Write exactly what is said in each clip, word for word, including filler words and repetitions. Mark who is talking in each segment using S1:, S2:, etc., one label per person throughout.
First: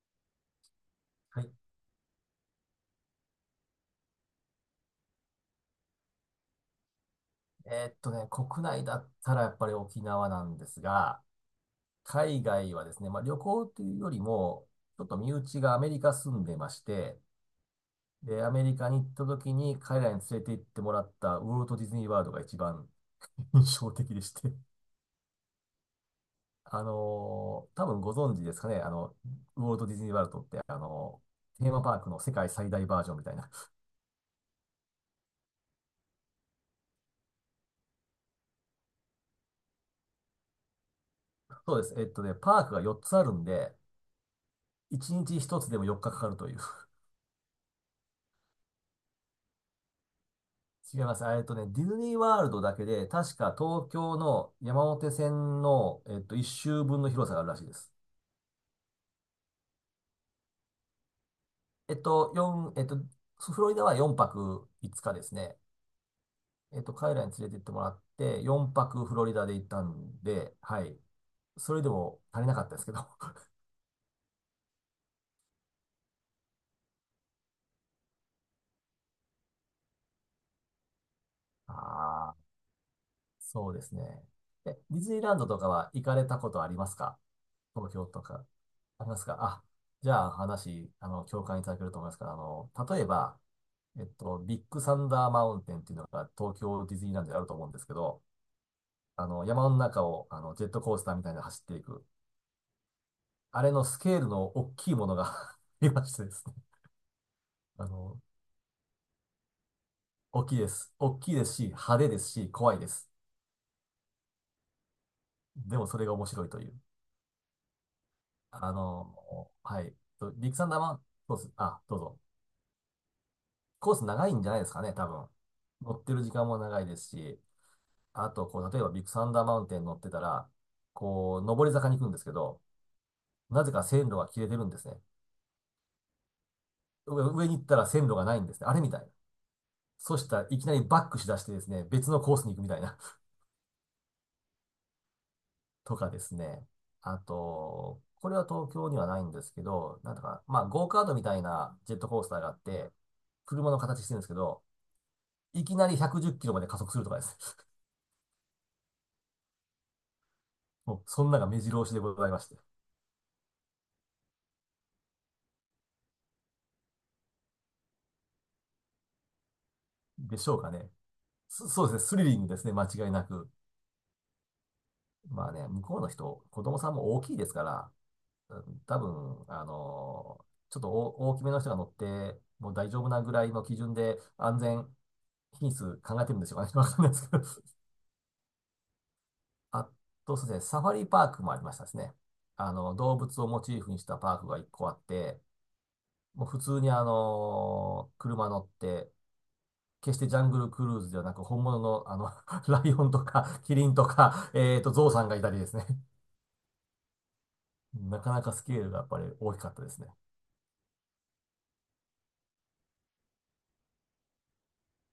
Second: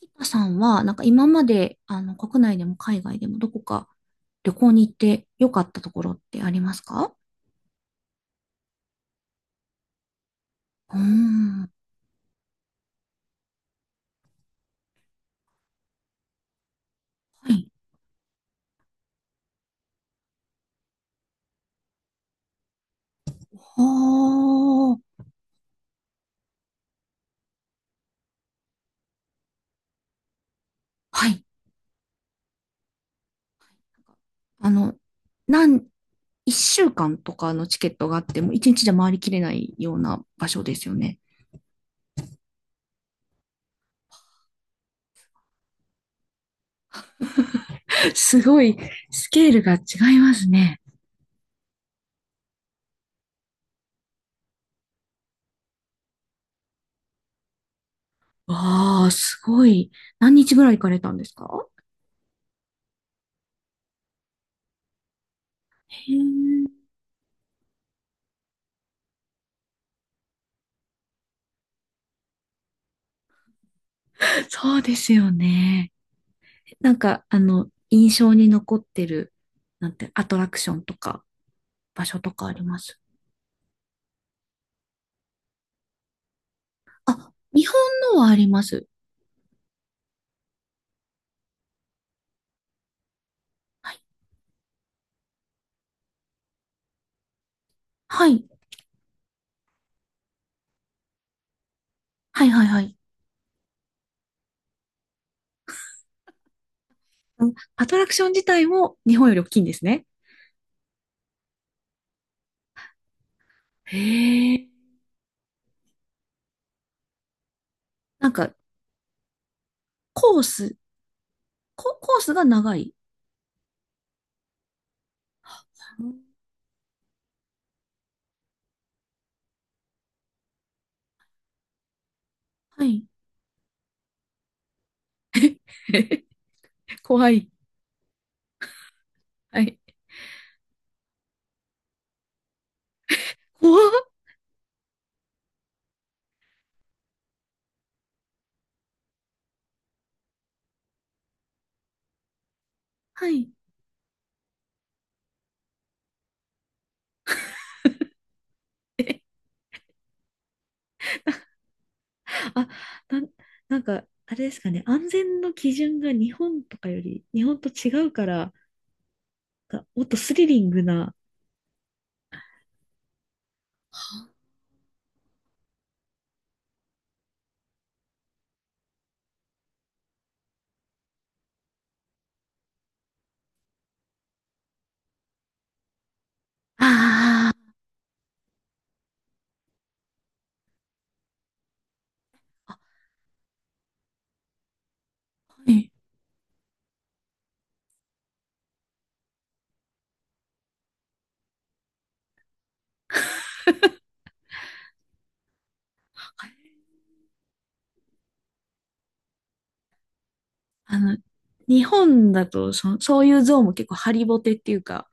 S1: 沖田さんは、なんか今
S2: は
S1: ま
S2: い。
S1: で、あの、国内でも海外でもどこか旅行に行って良かったところってありますか？
S2: えーっとね、国内だったらやっぱり沖縄なんです
S1: うー
S2: が、
S1: ん。は
S2: 海外はですね、まあ、旅行というよりも、ちょっと身内がアメリカ住んでまして、
S1: い。
S2: で、アメリカに行った時に彼らに連れて行ってもらったウォルト・ディズニー・ワールドが一番 印
S1: は
S2: 象的でして、
S1: ー
S2: あのー多分ご存知ですかね、あの、ウォルト・ディズニー・ワールドって、あの
S1: はい。
S2: ーテーマパークの世界最大バージョンみたいな。
S1: あの、なん、一週間とかのチケットがあっても、一日じゃ回りきれないような場所ですよね。
S2: そうです。えっとね、パークがよっつあるんで、いちにちひとつでもよっかかかかるという。違います。えっとね、ディズニーワールドだけで、確か東京の山手線の、えっと、一周分の広さがあるらしいです。
S1: わあ、すごい。何日ぐらい行かれたんですか？
S2: えっと、四えっと、フロリダはよんはくいつかですね。
S1: へえ、
S2: えっと、彼らに連れて行ってもらって、よんはくフロリダで行ったんで、はい。それでも足りなかったですけど。あ
S1: そうですよね。なんか、あの、印象に残ってる、なんて、アトラクションとか。場所と
S2: あ、
S1: かあります？
S2: そうですね。え、ディズニーランドとかは行かれたことありますか？
S1: あ、日本
S2: 東京
S1: の
S2: と
S1: はあ
S2: か。
S1: ります。
S2: ありますかあ、じゃあ話、あの、共感いただけると思いますから、あの、例えば、
S1: は
S2: え
S1: い。
S2: っと、ビッグサンダーマウンテンっていうのが東京ディズニーランドであると思うんですけど、
S1: はい。
S2: あの、山の中をあのジェットコースターみたいなの走っていく。
S1: はいはいはい。
S2: あれのスケールの大きいものが 見ましてですね。
S1: うん。ア
S2: あ
S1: トラク
S2: の、
S1: ション自体も日本より大きいんですね。
S2: 大きいです。大きいですし、派手ですし、怖いです。
S1: へえ。
S2: でもそれが面白いという。
S1: なんか、
S2: あの、はい。
S1: コー
S2: ビッグサン
S1: ス、
S2: ダーマウンテン、そうです。あ、ど
S1: コ、
S2: う
S1: コ
S2: ぞ。
S1: ースが長い。
S2: コース長いんじゃないですかね、多分。乗
S1: う
S2: って
S1: ん。
S2: る時間も長いですし、あと、こう、例えばビッグサンダーマウンテン乗ってたら、こう、上り坂に行くんですけど、
S1: はい。
S2: なぜか線路が切れてるんですね。
S1: 怖
S2: 上
S1: い。
S2: に行ったら線路がないんですね。あれみたいな。
S1: はい。
S2: そしたらいきなりバックしだしてですね、別のコースに行くみたいな。
S1: 怖っ。
S2: とかですね。あと、これは東京にはないんですけど、なんだか、まあ、ゴーカートみたいなジェットコースターがあって、
S1: はい。
S2: 車の形してるんですけど、いきなりひゃくじゅっキロまで加速するとかですね。もう、そんなが目白押しでございまして。
S1: あなん、なんか、あれですかね。安全の基準が日本とかより、日本と違うから、がもっとス
S2: で
S1: リ
S2: しょ
S1: リ
S2: う
S1: ン
S2: か
S1: グ
S2: ね。
S1: な、
S2: そそうですね、スリリングですね、間違いなく。まあね、向こうの人、子供さんも大きいですから、多分、あのちょっと大大きめの人が乗って、もう大丈夫なぐらいの基準で安全品質考えてるんでしょうかね。わかんないですけど。
S1: あ
S2: あと、そうですね、サファリパークもありましたですね。あ
S1: あ。
S2: の、動物をモチーフにしたパークが一個あって、
S1: はい。
S2: もう普通にあの車乗って、決してジャングルクルーズではなく、本物のあの、ライオンとか、キリンとか、えっと、ゾウさんがいたりですね。
S1: はい。
S2: なかなかスケールがやっぱり大きかったですね。
S1: あの、日本だとそ、そういう像も結構ハリボテっていうか、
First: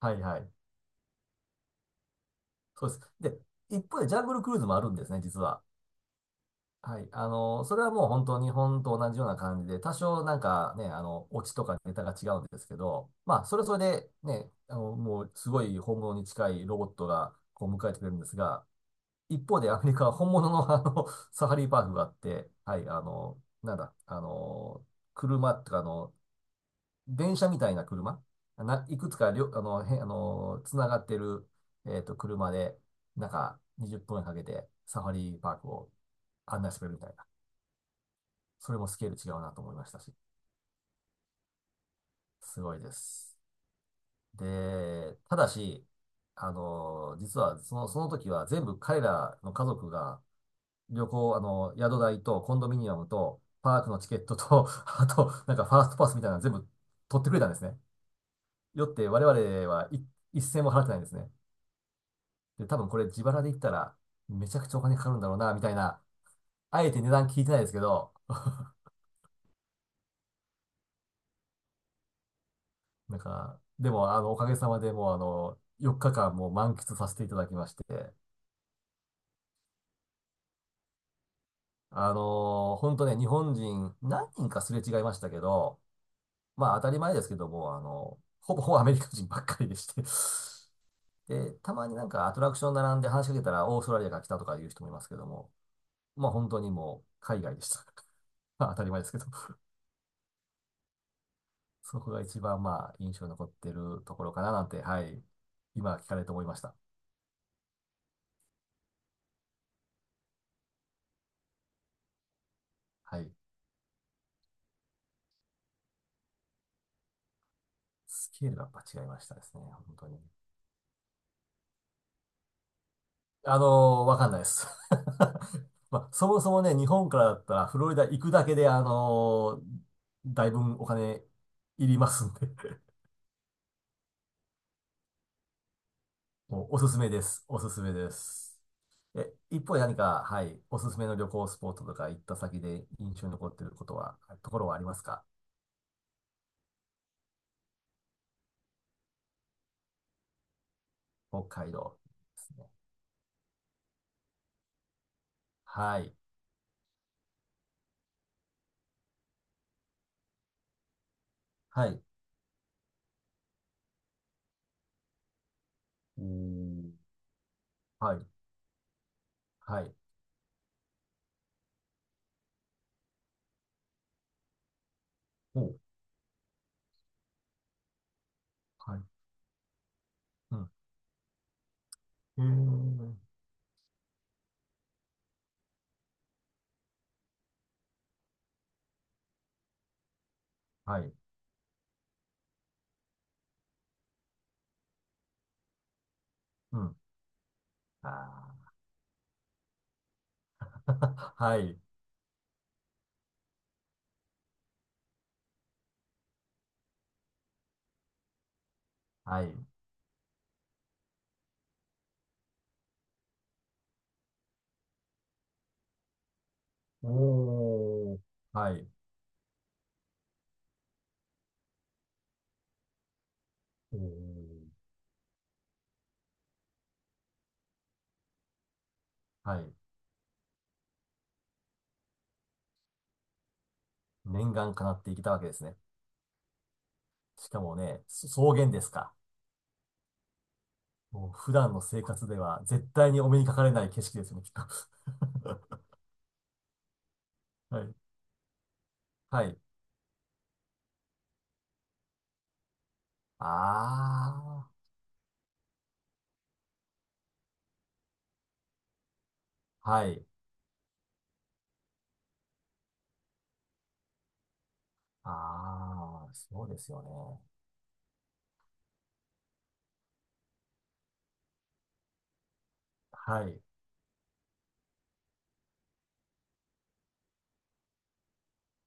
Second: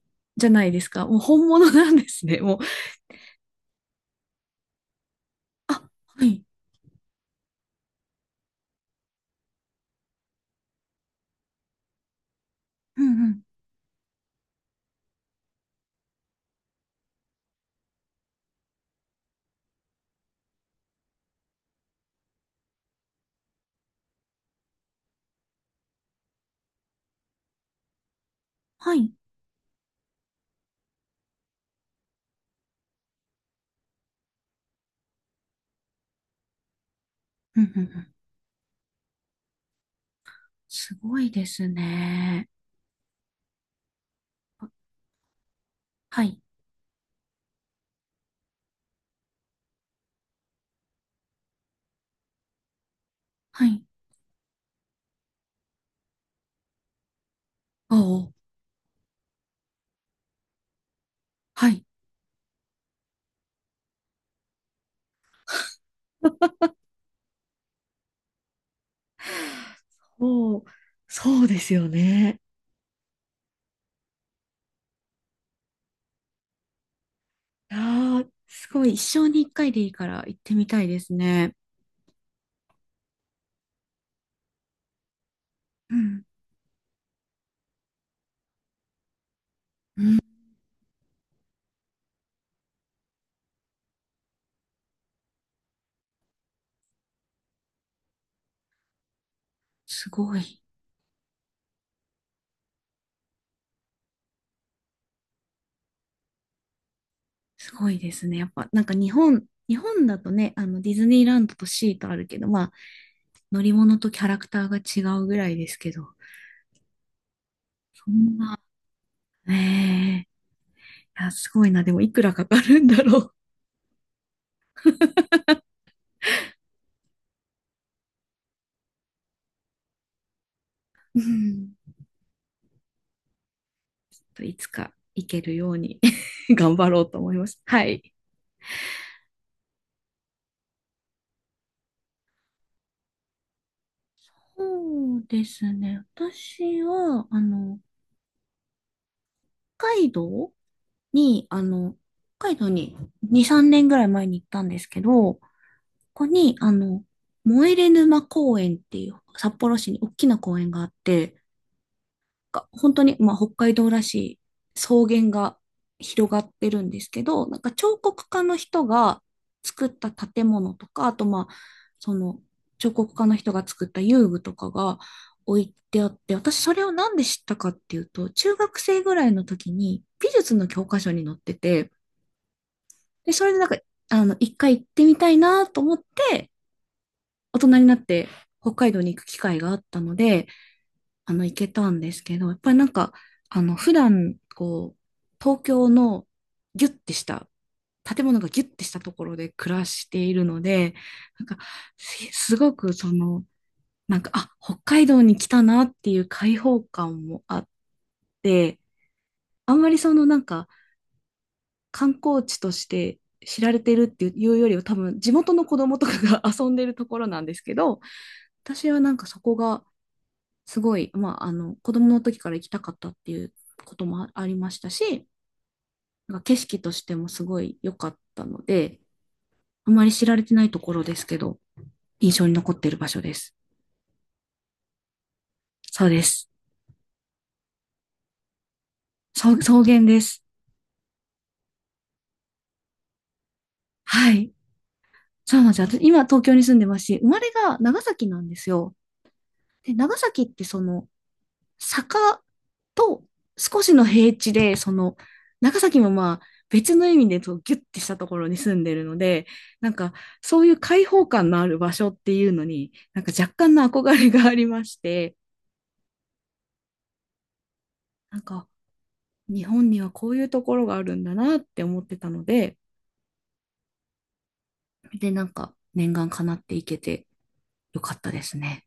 S2: はいは
S1: じゃ
S2: い。
S1: ないですか。もう本物なんですね。もう、
S2: そうです。で、一方でジャングルクルーズもあるんですね、実は。
S1: あ、はい。
S2: はい。あの、それはもう本当日本と同じような感じで、多少なんかね、あの、オチとかネタが違うんですけ
S1: う
S2: ど、
S1: んうん。
S2: まあ、それそれでね、あの、もうすごい本物に近いロボットがこう迎えてくれるんですが、一方でアメリカは本物のあの、サファリパークがあって、はい、あの、なんだ、あの、車とかの電車みたいな車、な、
S1: は
S2: い
S1: い。う
S2: く
S1: ん
S2: つかりょ、あの、へ、あの、つながってる、えっと、車で、なんか、にじゅっぷんかけて、サファリパークを案内してくれるみたいな。
S1: うんうん。
S2: それもスケール違うなと思いましたし、
S1: すごいですね。
S2: すごいです。で、ただし、
S1: はい。
S2: あの、実は、その、その時は全部彼らの家族が、旅行、あの、宿代とコンドミニアムと、
S1: は
S2: パ
S1: い。
S2: ークのチケットと、あと、なんかファーストパスみたいなの全部取ってくれたんですね。
S1: おう。
S2: よって、我々はい一銭も払ってないんですね。
S1: はい。
S2: で、多分これ自腹で言ったら、めちゃくちゃお金かかるんだろうな、みたいな。あえて値段聞いてないですけど、
S1: そう、そうですよね。
S2: なんか、でも、あの、おかげさまでもう、あの、よっかかんもう満喫させていただきまして、
S1: ああ、すごい。一生に一回でいいから行ってみたいですね。
S2: あのー本当ね、日本人何人かすれ違いましたけど、
S1: うん。
S2: まあ当たり前ですけども、あの、ほぼほぼアメリカ人ばっかりでして で、たまになんかアトラクション並んで話しかけたらオーストラリアから来たとかいう人もいますけども、まあ本当にもう海外でした。まあ当たり前ですけど
S1: すごい。
S2: そこが一番まあ印象に残ってるところかななんて、はい。今聞かれて思いました。
S1: すごいですね。やっぱ、なんか日本、日本だとね、あの、ディズニーランドとシーとあるけど、まあ、
S2: はい。
S1: 乗り物とキャラクターが違うぐらいですけど、そ
S2: ス
S1: ん
S2: ケール
S1: な、
S2: がやっぱ違いましたですね。本当に。
S1: ねえ、いや、すごいな。でも、いくらかかるんだろ
S2: あのーわかんないです。まあ、そもそもね、日本からだったらフロリダ行くだけで、あのーだいぶんお
S1: う。う
S2: 金
S1: ん。
S2: いりますんで
S1: と、いつか行けるように
S2: もう
S1: 頑
S2: お
S1: 張
S2: すす
S1: ろ
S2: め
S1: うと
S2: で
S1: 思い
S2: す。
S1: ま
S2: お
S1: す。
S2: すす
S1: は
S2: め
S1: い。
S2: です。え、一方で何か、はい、おすすめの旅行スポットとか行った先で印象に残っていることは、ところはあります
S1: そう
S2: か？
S1: ですね。私は、あの、北海道
S2: 北
S1: に、あ
S2: 海道
S1: の、
S2: で
S1: 北
S2: す
S1: 海道
S2: ね。
S1: にに、さんねんぐらい前に行ったんですけど、
S2: はい。
S1: こに、あの、燃え沼公園っていう札幌市に大きな公園があって、
S2: はい。
S1: が本当に、まあ、北海道らしい草原が
S2: お
S1: 広がってるん
S2: ー、
S1: ですけど、なんか彫
S2: はい、
S1: 刻家の人が
S2: は
S1: 作っ
S2: い、
S1: た建物とか、あとまあ、その彫刻家の人が作った遊具とかが置
S2: お
S1: い
S2: ー、
S1: てあって、私それをなんで知ったかっていうと、中学
S2: は
S1: 生
S2: い、
S1: ぐらいの時に美術
S2: う
S1: の
S2: ん、
S1: 教科書に載ってて、
S2: へえ、
S1: で、それでなんか、あの、一回行ってみたいなと思って、大人になって北海道に行く機会があったので、
S2: はい、
S1: あの、行けたんですけど、やっぱりなんか、あの、普段、こう、東京の
S2: う
S1: ギュ
S2: ん、
S1: ッてした、建物がギュ
S2: あ
S1: ッてしたところで暮らしているので、
S2: ー
S1: なん
S2: は
S1: か、
S2: い、
S1: すすごくその、なんか、あ、北海道に来たなっていう開放感もあって、
S2: はい、
S1: あんまりそのなんか、観光地として知られてるっていうよりは多分地元の子供とかが 遊んでるところなんですけど、
S2: おー、はい、
S1: 私はなんかそこがすごい、まあ、あの、子供の時から行きたかったっていうこ
S2: お
S1: ともあありま
S2: ー、
S1: したし、なんか景色としてもすごい良かったので、
S2: はい、
S1: あまり知られてないところですけど、印象に残っている場所です。
S2: 念願叶っていけたわけですね。
S1: そうです。
S2: しかもね、そ草原ですか？
S1: 草草原です。
S2: もう普段の生活では絶対にお目にかかれない景色で
S1: は
S2: すね、き
S1: い。
S2: っと。
S1: そうなんですよ。私今東京に住んでますし、生まれが
S2: はい、
S1: 長崎なんですよ。
S2: はい、
S1: で、長崎ってその、坂と少しの平地
S2: あ
S1: で、その、長崎もまあ、別の意味でとギュッてしたところに住んでるので、な
S2: ー、
S1: ん
S2: は
S1: か
S2: い、
S1: そういう開放感のある場所っていうのに、なんか若干の憧れがありまして、
S2: あー、そうですよね。
S1: なんか日本にはこういうところがあるんだなって思ってたので、
S2: はい。
S1: で、なんか念願叶っていけてよかったですね。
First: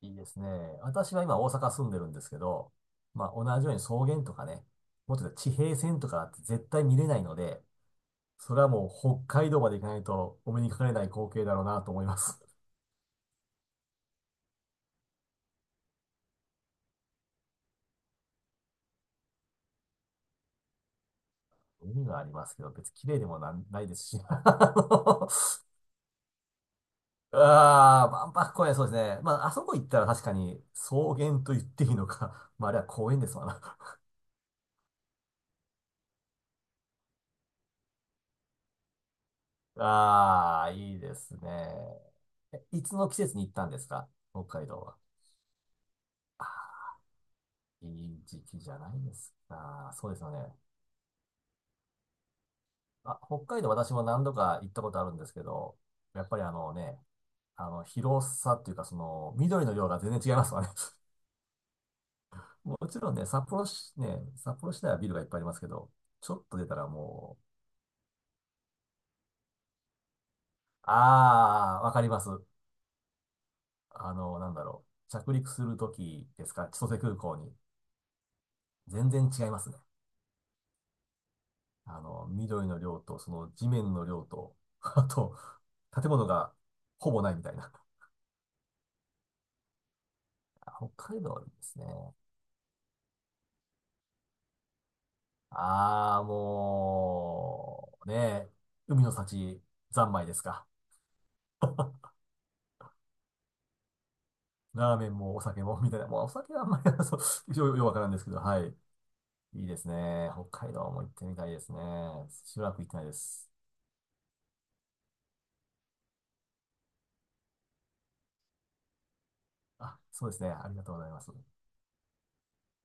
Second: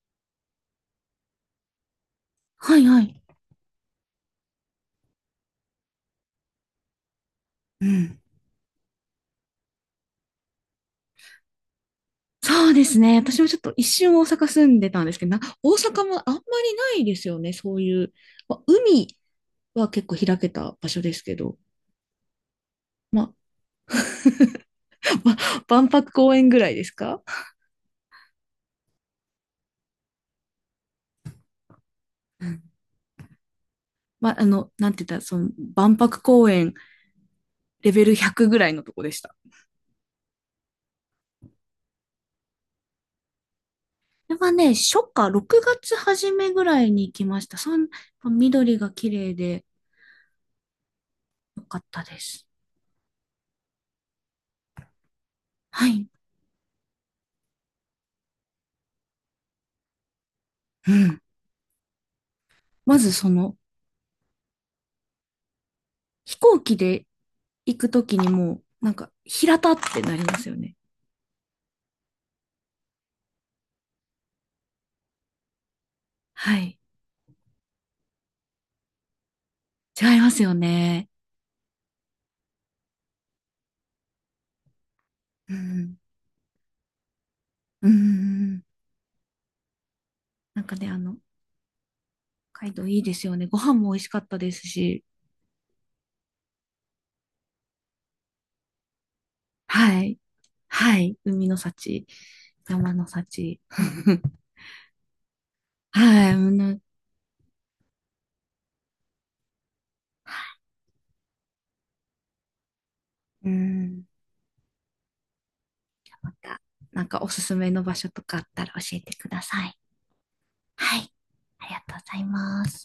S2: いいですね。私は今大阪住んでるんですけど、
S1: はいはい。
S2: まあ同じように草原とかね、もっと言うと地平線とかって絶対見れないので、
S1: うん。
S2: それはもう北海道まで行かないとお目にかかれない光景だろうなと思います。
S1: そうですね。私もちょっと一瞬大阪住んでたんですけど、な、大阪もあんまりないですよね。そういう、まあ、海は結構開けた場所ですけど、
S2: 海はありますけど、別に綺麗
S1: ま
S2: で
S1: あ、
S2: もなん、ないですし。
S1: 万博公園ぐらいですか？
S2: あのあー、万博公園そうですね。まあ、あそこ行ったら確かに草原と言っていいの
S1: う
S2: か。
S1: ん。
S2: まあ、あれは公園ですわな。
S1: まあ、あの、なんて言ったら、その、万博公園レベルひゃくぐらいのとこでした。こ
S2: ああ、いいですね。えいつの季節に行ったんですか？
S1: れ
S2: 北
S1: は
S2: 海
S1: ね、
S2: 道は。
S1: 初夏、ろくがつ初めぐらいに行きました。そん、
S2: いい時期じ
S1: 緑
S2: ゃな
S1: が
S2: い
S1: 綺
S2: で
S1: 麗
S2: す
S1: で
S2: か。そうですよね。
S1: よかったです。
S2: あ、北海道私も何度か行ったことあるんですけど、
S1: はい。
S2: やっぱりあのね、あの、広さっていうか、その、緑の量が全然違いますわね。
S1: うん。
S2: も
S1: ま
S2: ち
S1: ず
S2: ろんね、
S1: そ
S2: 札
S1: の、
S2: 幌市、ね、札幌市内はビルがいっぱいありますけど、ちょ
S1: 飛
S2: っと
S1: 行
S2: 出た
S1: 機
S2: ら
S1: で
S2: もう、
S1: 行くときにもう、なんか、平たってなりますよね。
S2: ああ、わかります。あの、なんだろう。着陸するときです
S1: は
S2: か？
S1: い。
S2: 千歳空港に。全然違いますね。
S1: 違いますよね。
S2: あの、緑の量と、その地面の量と、あと、
S1: うん。
S2: 建物がほぼないみたいな。
S1: うん。なんかね、あ
S2: 北
S1: の、
S2: 海道はいいですね。
S1: 北海道いいですよね。ご飯も美味しかったですし。
S2: ああ、もう、ねえ、海の幸、
S1: は
S2: 三
S1: い。
S2: 昧ですか？
S1: はい。海の幸、山の幸。
S2: ラーメンもお酒も、みたいな。もうお
S1: はい。う
S2: 酒はあん
S1: ん。
S2: まり、そう、よ、よくわからんですけど、はい。いいですね。北海道も行ってみたいですね。しばらく行ってないで
S1: う
S2: す。
S1: ん。また、なんかおすすめの場所とかあったら教えてください。
S2: あ、そうですね。ありがとう
S1: は
S2: ござ
S1: い。
S2: います。
S1: ありがとうございます。